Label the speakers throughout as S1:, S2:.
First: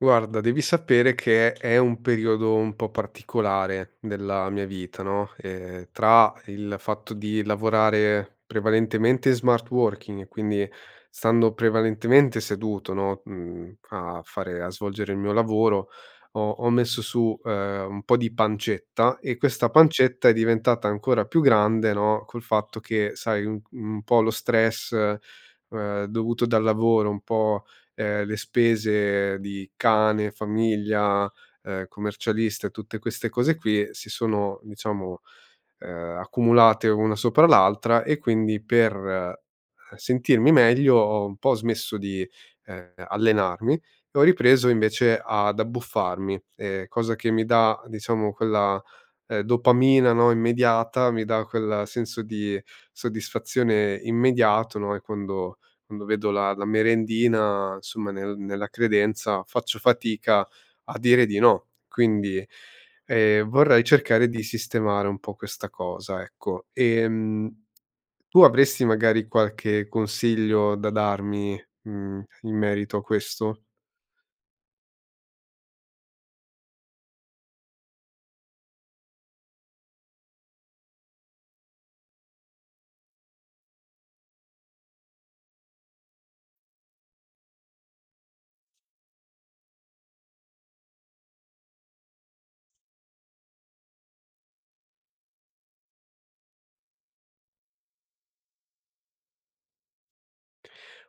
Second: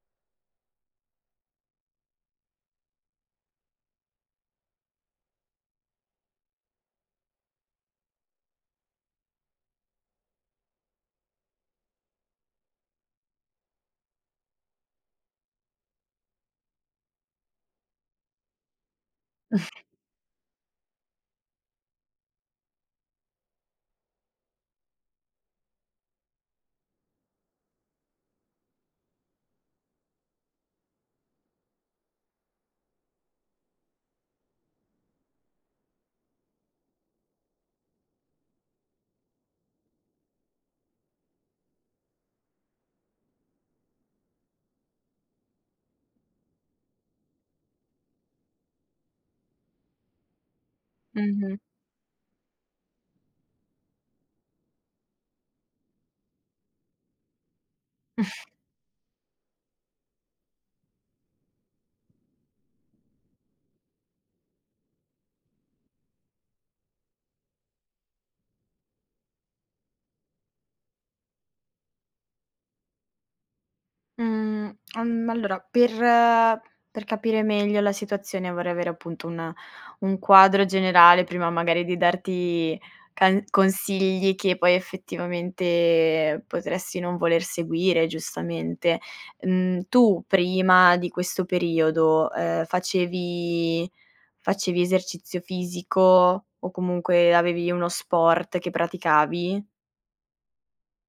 S1: Guarda, devi sapere che è un periodo un po' particolare della mia vita, no, ehm, tra il fatto di lavorare prevalentemente in smart working e quindi stando prevalentemente seduto, no, mhmm, a fare a svolgere il mio lavoro, ho ho messo su, uhm, un po' di pancetta. E questa pancetta è diventata ancora più grande no, col fatto che sai, un un po' lo stress, ehm, dovuto dal lavoro, un po', ehm, le spese di cane, famiglia, uhm, commercialista e tutte queste cose qui, si sono diciamo, uhm, accumulate una sopra l'altra. E quindi per sentirmi meglio ho un po' smesso di, ehm, allenarmi e ho ripreso invece ad abbuffarmi, ehm, cosa che mi dà, diciamo, quella, ehm, dopamina no, immediata, mi dà
S2: Mh-mh.
S1: quel senso di soddisfazione immediato no, e quando quando vedo la la merendina insomma, nel nella credenza faccio fatica a dire di no. Quindi, ehm, vorrei cercare di sistemare un po' questa cosa, ecco. Ehm, tu avresti magari qualche consiglio da darmi, mhmm, in merito a questo?
S2: Mhmm, al ma allora per per capire meglio la situazione vorrei avere appunto un un quadro generale, prima magari di darti can consigli che poi effettivamente potresti non voler seguire, giustamente. Mhmm, tu prima di questo periodo, ehm, facevi facevi esercizio fisico, o comunque avevi uno sport che praticavi?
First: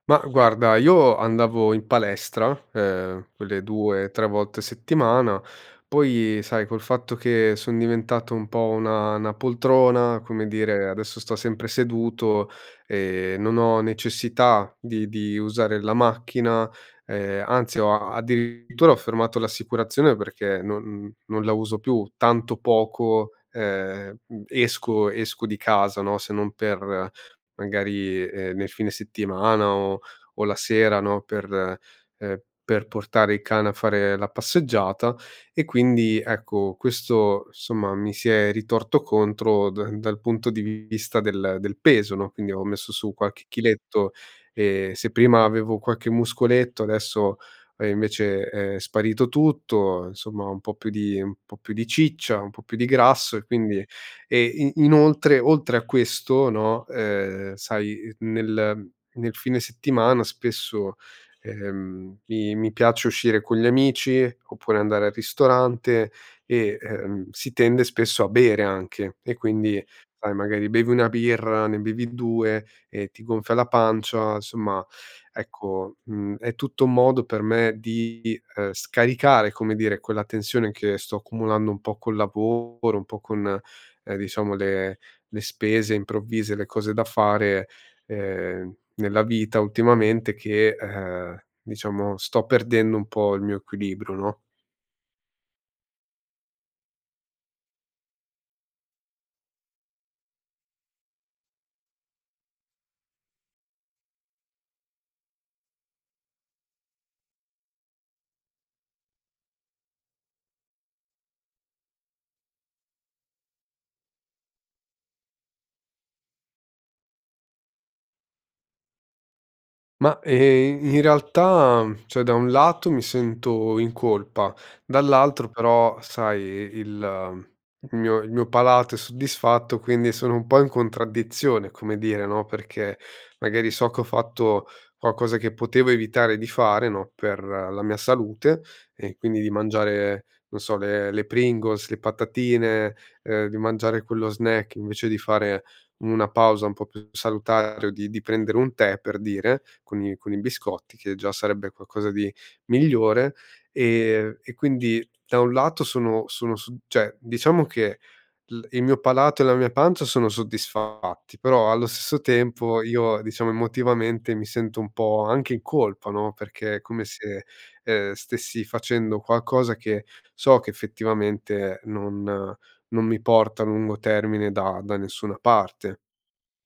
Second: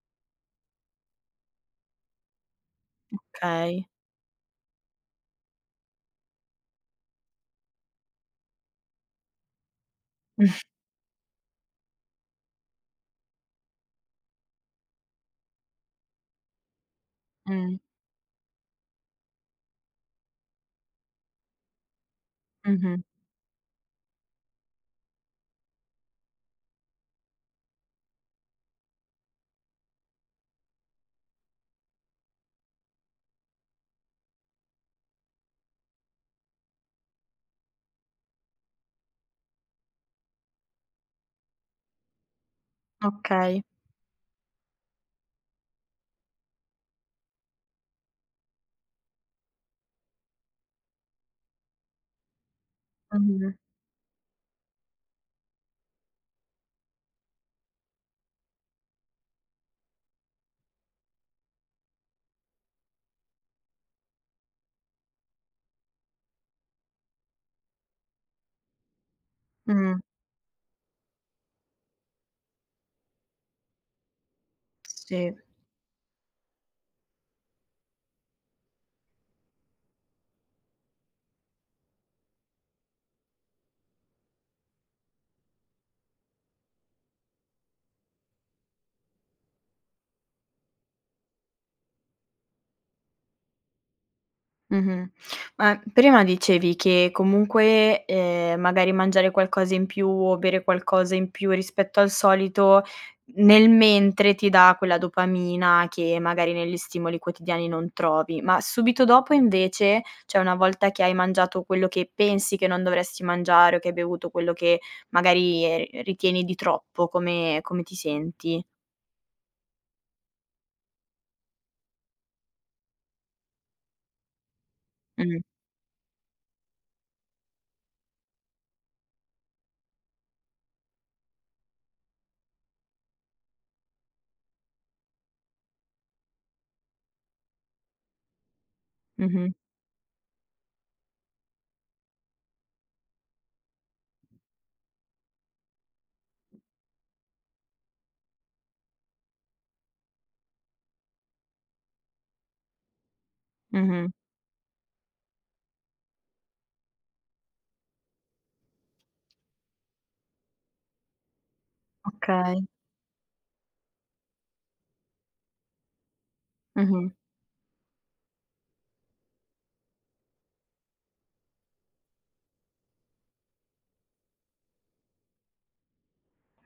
S1: Ma guarda, io andavo in palestra, ehm, quelle
S2: Okay.
S1: due, tre, volte a settimana, poi sai, col fatto che son diventato un po' una una poltrona come dire, adesso sto sempre seduto, e, non ho necessità di di usare la macchina, ehm, anzi
S2: Mh.
S1: ho addirittura ho fermato l'assicurazione perché non non la uso più tanto
S2: Mh-mh.
S1: poco, ehm, esco esco di casa no, se non per magari, ehm, nel fine settimana o o la sera no, per, ehm, per portare il cane a fare la passeggiata. E quindi ecco, questo insomma, mi si è ritorto contro da dal punto di vista del del peso no, quindi ho messo su qualche
S2: Okay.
S1: chiletto e se prima avevo qualche muscoletto adesso è invece è sparito tutto. Insomma un po' più di un po' più di ciccia, un po' più di grasso e
S2: Mh-mh.
S1: quindi, ehm, e inoltre oltre a questo no, ehm, sai nel nel fine settimana spesso, ehm, mi mi piace uscire con gli amici, oppure andare al ristorante e, ehm, si tende spesso a bere anche e quindi
S2: Mh.
S1: sai, magari bevi 1 birra, ne bevi 2 e ti gonfia la pancia. Insomma
S2: Si.
S1: ecco, mhmm, è tutto un modo per me di scaricare, come dire, quella tensione che sto accumulando un po' col lavoro, un po' con, diciamo, le le spese improvvise, le cose da fare, ehm, nella vita ultimamente che, ehm, diciamo sto perdendo un po' il mio equilibrio, no?
S2: Mh-mh. Ma prima dicevi che comunque, ehm, magari mangiare qualcosa in più o bere qualcosa in più rispetto al solito, nel mentre, ti dà quella dopamina che magari negli stimoli quotidiani non trovi. Ma subito dopo invece, cioè una volta che hai mangiato, quello che pensi che non dovresti mangiare, o che hai bevuto quello che magari ri ritieni di troppo, come come ti senti?
S1: Ma, e ehm, in realtà, mhmm, cioè da un lato mi sento in colpa,
S2: Mh.
S1: dall'altro però sai i il il mio il mio palato è soddisfatto, quindi sono un po' in contraddizione come dire no, perché magari so che ho fatto qualcosa che potevo evitare di fare no, per la mia salute, e quindi di
S2: Mh-mh.
S1: mangiare, non so, le le Pringles, le patatine, ehm, di mangiare quello snack invece di fare una pausa un po' più salutare o di di prendere un tè, per dire, con i con i biscotti che già sarebbe qualcosa di migliore,
S2: Mh-mh.
S1: ehm, e quindi da un lato sono sono su cioè, diciamo che il il mio palato e la mia pancia sono soddisfatti, però allo stesso
S2: Okay.
S1: tempo io, diciamo emotivamente, mi sento un po' anche in colpa no, perché è come
S2: Mh-mh.
S1: se, ehm, stessi facendo qualcosa che so che effettivamente non non mi porta a lungo termine da da nessuna parte.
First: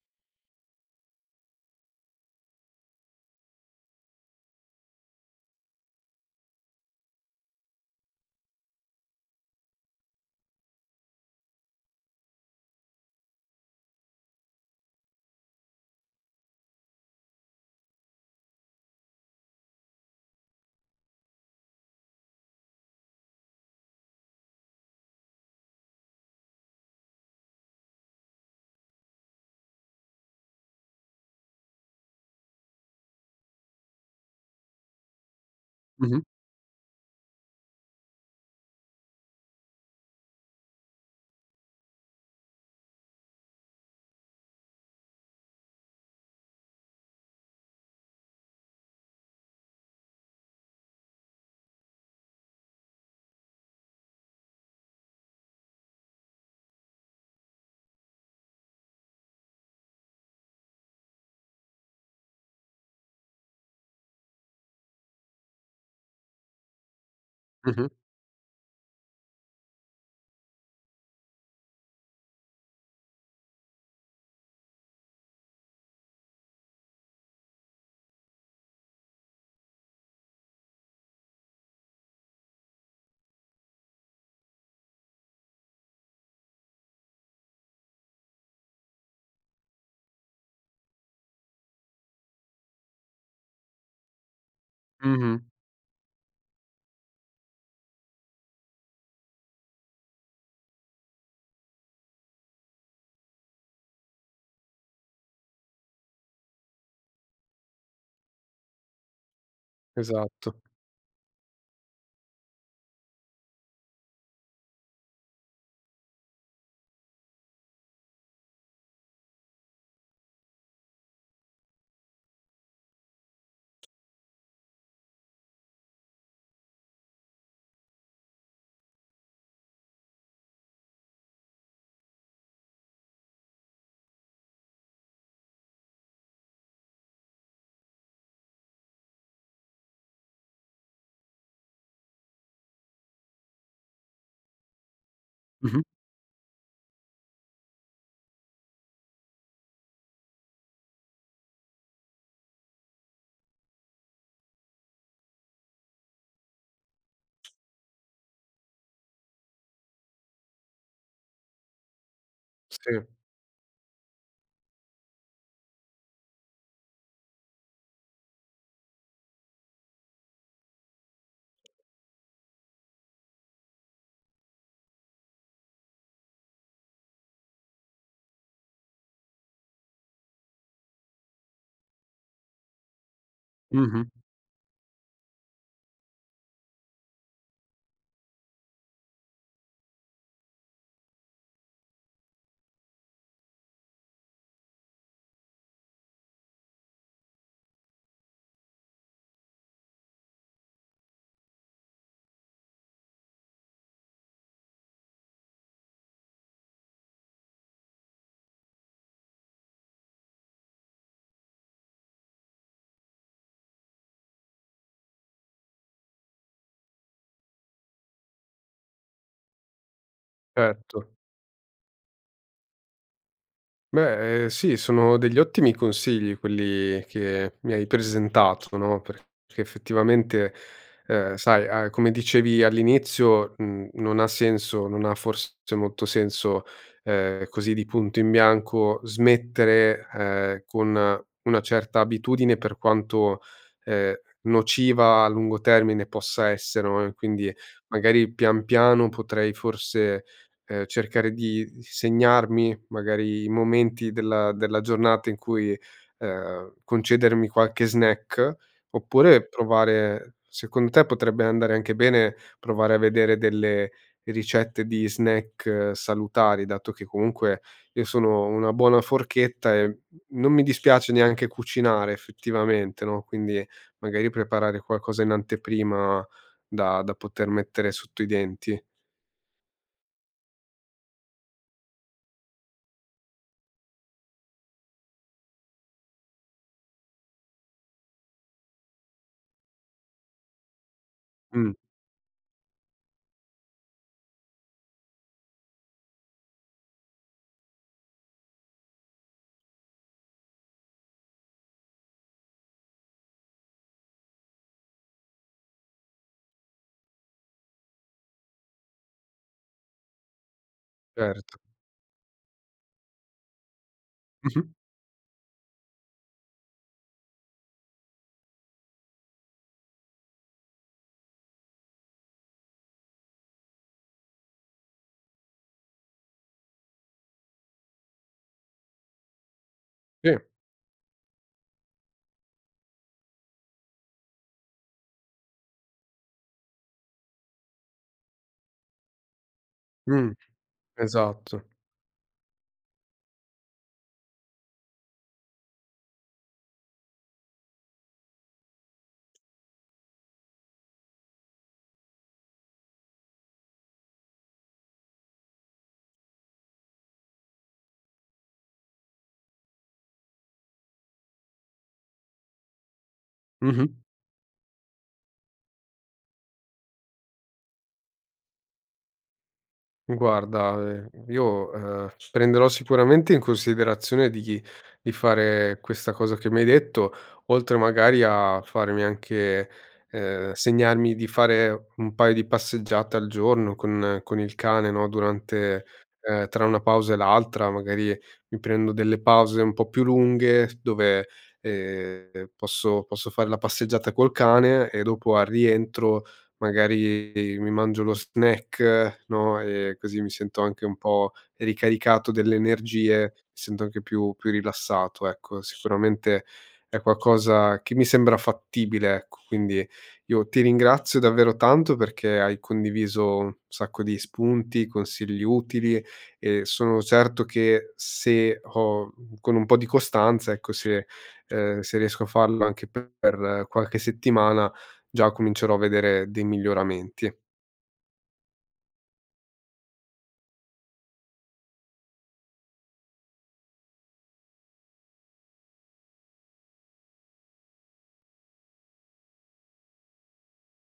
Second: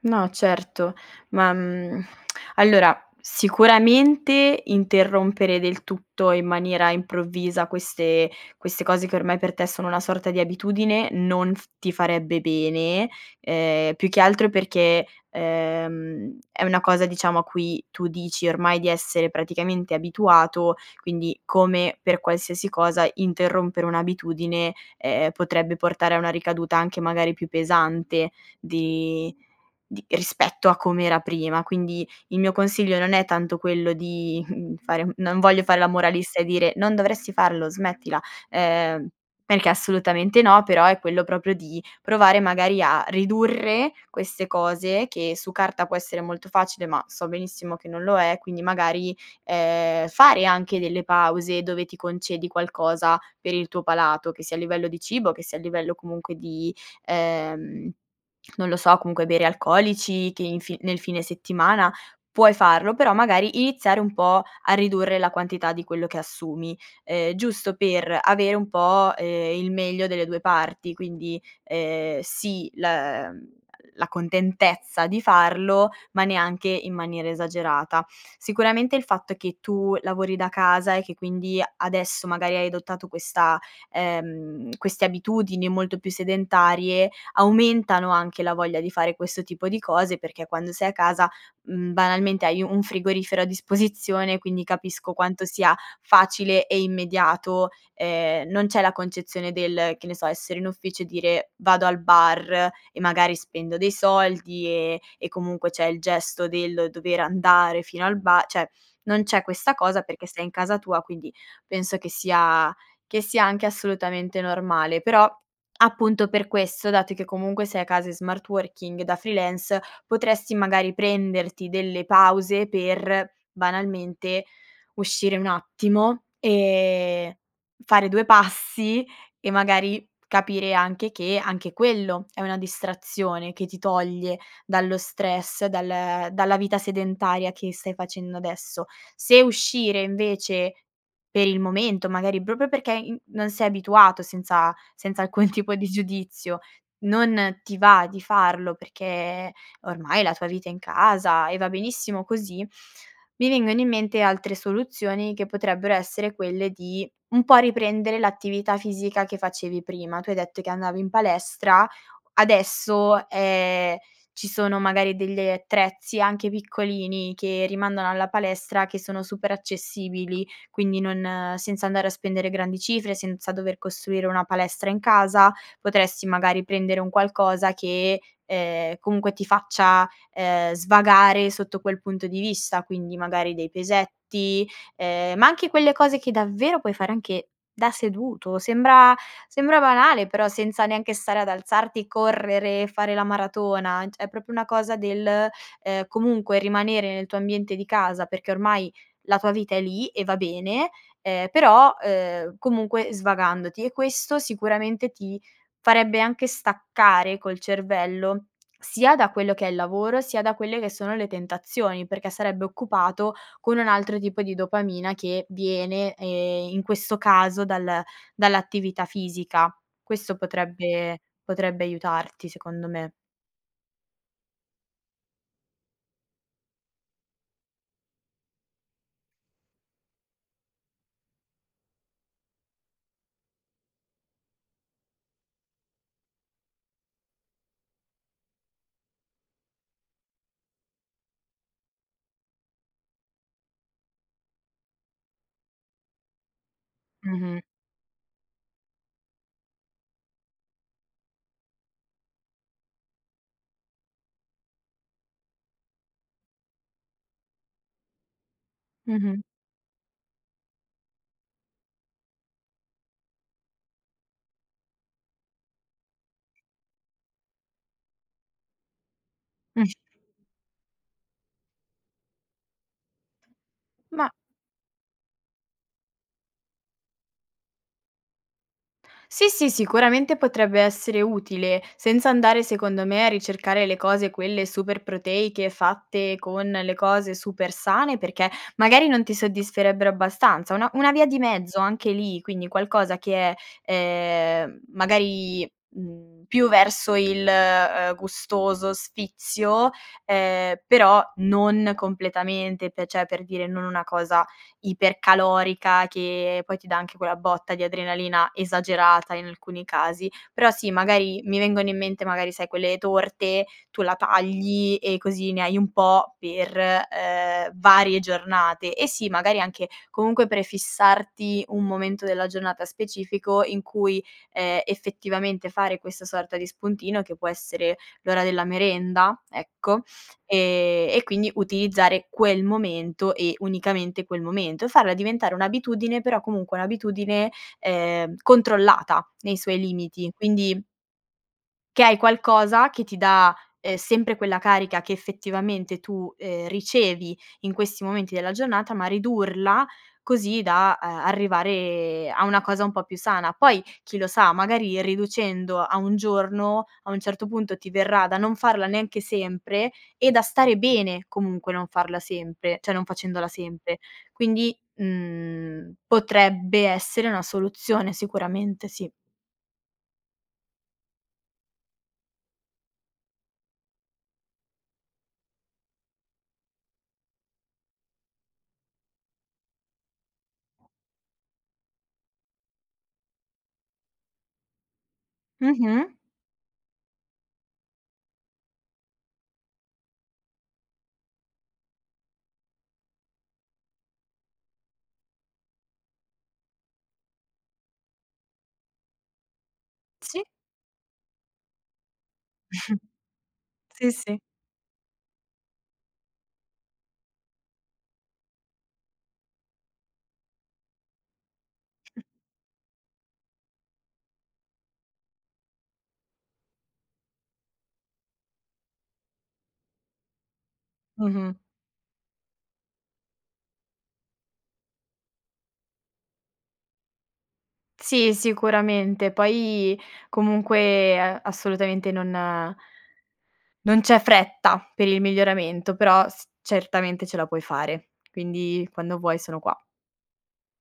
S2: No certo. Ma, mhmm, allora sicuramente interrompere del tutto in maniera improvvisa queste queste cose che ormai per te sono una sorta di abitudine non f ti farebbe bene, ehm, più che altro perché, ehm, è una cosa, diciamo, a cui tu dici ormai di essere praticamente abituato, quindi come per qualsiasi cosa interrompere un'abitudine, ehm, potrebbe portare a una ricaduta anche magari più pesante di di rispetto a com'era prima. Quindi il mio consiglio non è tanto quello di, mhmm, fare mhmm, non voglio fare la
S1: Mh-mh.
S2: moralista e dire: "Non dovresti farlo, smettila", ehm, perché assolutamente no, però è quello proprio di provare magari a ridurre queste cose, che su carta può essere molto facile ma so benissimo che non lo è, quindi magari, ehm, fare anche delle pause dove ti concedi qualcosa per il tuo palato, che sia a livello di cibo che sia a livello comunque di, ehm, non lo so, comunque bere alcolici che in fi nel fine settimana puoi farlo, però magari iniziare un po' a ridurre la quantità di quello che assumi, ehm, giusto
S1: Mh-mh.
S2: per avere un po', ehm, il meglio delle 2 parti. Quindi, ehm, sì la, mhmm, la contentezza di farlo, ma neanche in maniera esagerata. Sicuramente il fatto è che tu lavori da casa e che quindi adesso magari hai adottato questa, ehm, queste abitudini molto più sedentarie, aumentano anche la voglia di fare questo tipo di cose, perché quando sei a casa, mhmm, banalmente hai un frigorifero a disposizione quindi capisco
S1: Mh-mh.
S2: quanto sia facile e immediato, ehm, non c'è la concezione del, che ne so, essere in ufficio e dire: "Vado al bar e magari spendo dei soldi", ehm, e comunque c'è il gesto del dover andare fino al ba cioè non c'è questa cosa perché sei in
S1: Esatto.
S2: casa tua, quindi penso che sia che sia anche assolutamente normale. Però appunto per questo, dato che comunque sei a casa in smart working da freelance, potresti magari prenderti delle pause per, banalmente, uscire un attimo, ehm, fare due passi e magari capire anche che anche quello è una distrazione che ti toglie dallo stress, dal dalla vita sedentaria che stai facendo adesso. Se uscire, invece, per il momento magari proprio perché in non sei abituato senza senza alcun tipo
S1: Mh-mh.
S2: di giudizio, non ti va di farlo perché ormai la tua vita è in casa e va benissimo così, mi vengono in mente altre soluzioni che potrebbero essere quelle di un po' riprendere l'attività fisica che facevi prima. Tu hai detto che andavi in palestra:
S1: Sì.
S2: adesso, ehm, ci sono magari delle attrezzi, anche piccolini, che rimandano alla palestra che sono super accessibili. Quindi non senza andare a spendere grandi cifre, senza dover costruire una palestra in casa, potresti magari prendere un qualcosa che, ehm, comunque ti faccia ehm, svagare sotto quel punto di vista: quindi magari dei
S1: Mh-mh.
S2: pesetti, ehm, ma anche quelle cose che davvero puoi fare anche da seduto, sembra sembra banale però senza neanche stare ad alzarti, correre, fare la maratona, cioè è proprio una cosa del, ehm, comunque rimanere nel tuo ambiente di casa, perché ormai la tua vita è lì e va bene, ehm, però, ehm, comunque svagandoti e questo sicuramente ti farebbe anche staccare col cervello sia da quello che è il lavoro, sia da quelle che sono le tentazioni, perché sarebbe occupato con un altro tipo di dopamina che viene, ehm, in questo caso, dal dall'attività fisica. Questo
S1: Erto.
S2: potrebbe potrebbe aiutarti secondo me.
S1: Beh, ehm, sì, sono degli ottimi consigli quelli che mi hai presentato, no, perché effettivamente, ehm, sai a come dicevi all'inizio n non ha senso non ha forse molto senso, ehm, così di punto in bianco, smettere, ehm, con una certa abitudine per quanto, ehm, nociva a lungo termine possa essere no, e quindi
S2: Mh-mh.
S1: magari pian piano potrei forse, ehm, cercare di segnarmi magari i momenti della della giornata in cui, e ehm, concedermi qualche snack.
S2: Mh-mh.
S1: Oppure provare secondo te potrebbe andare anche bene provare a vedere delle ricette di snack salutari, dato che comunque io sono una buona forchetta
S2: Mh.
S1: e non mi dispiace neanche cucinare effettivamente no; quindi
S2: Ma
S1: magari preparare qualcosa in anteprima da da poter mettere sotto i denti.
S2: Sì, sì, sicuramente potrebbe essere utile senza andare, secondo me, a ricercare le cose quelle super proteiche fatte con le cose super sane, perché magari non ti soddisferebbero abbastanza. Una una via di
S1: Mh.
S2: mezzo anche lì, quindi qualcosa che è, ehm, magari, mhmm, più verso il, ehm, gustoso sfizio, ehm, però non completamente, pe cioè per dire non una cosa ipercalorica che poi ti dà anche quella botta di adrenalina esagerata in alcuni casi. Però sì magari
S1: Ert
S2: mi vengono in mente magari sai quelle torte, tu la
S1: Mh-mh.
S2: tagli e così ne hai un po' per, ehm, varie giornate. Eh, sì, magari anche, comunque, prefissarti un momento della giornata specifico in cui, ehm, effettivamente fare questa sorta di spuntino, che può essere l'ora della merenda, ecco,
S1: Sì.
S2: ehm, e quindi utilizzare quel momento e unicamente quel momento e farla diventare un'abitudine però comunque un'abitudine, ehm, controllata nei suoi limiti.
S1: Mh.
S2: Quindi
S1: Esatto.
S2: che hai qualcosa che ti dà, ehm, sempre quella carica che effettivamente tu, ehm, ricevi in questi momenti della giornata, ma ridurla così da, ehm, arrivare a una cosa un po' più sana. Poi, chi lo sa, magari riducendo a 1 giorno, a un certo punto ti verrà da non farla neanche sempre e da stare bene, comunque, non farla sempre cioè non facendola
S1: Mh-mh.
S2: sempre. Quindi, mhmm, potrebbe essere una soluzione sicuramente, sì.
S1: Mi guarda, ehm, io, uhm, prenderò sicuramente in considerazione di di fare questa cosa che mi hai detto, oltre magari a farmi anche, ehm segnarmi di fare un paio di passeggiate al giorno con con il cane, no, durante,
S2: Mh-mh.
S1: ehm tra una pausa e l'altra, magari mi prendo delle pause un po' più lunghe dove, ehm, posso posso fare la passeggiata col cane e dopo al rientro, magari, ehm, mi mangio lo snack no, e così mi
S2: Sì.
S1: sento anche un po' ricaricato delle energie, mi sento anche
S2: Sì,
S1: più
S2: sì.
S1: più rilassato. Ecco, sicuramente, è qualcosa che mi sembra fattibile, ecco. Quindi io ti ringrazio davvero tanto perché hai condiviso un sacco di spunti, consigli utili e sono certo che se ho, mhmm con un po' di costanza, ecco se,
S2: Mh-mh.
S1: ehm se riesco a farlo anche per per qualche settimana già comincerò a vedere dei miglioramenti.
S2: Sì, sicuramente. Poi comunque, ehm, assolutamente non non c'è fretta per il miglioramento, però s certamente ce la puoi fare. Quindi quando vuoi sono qua.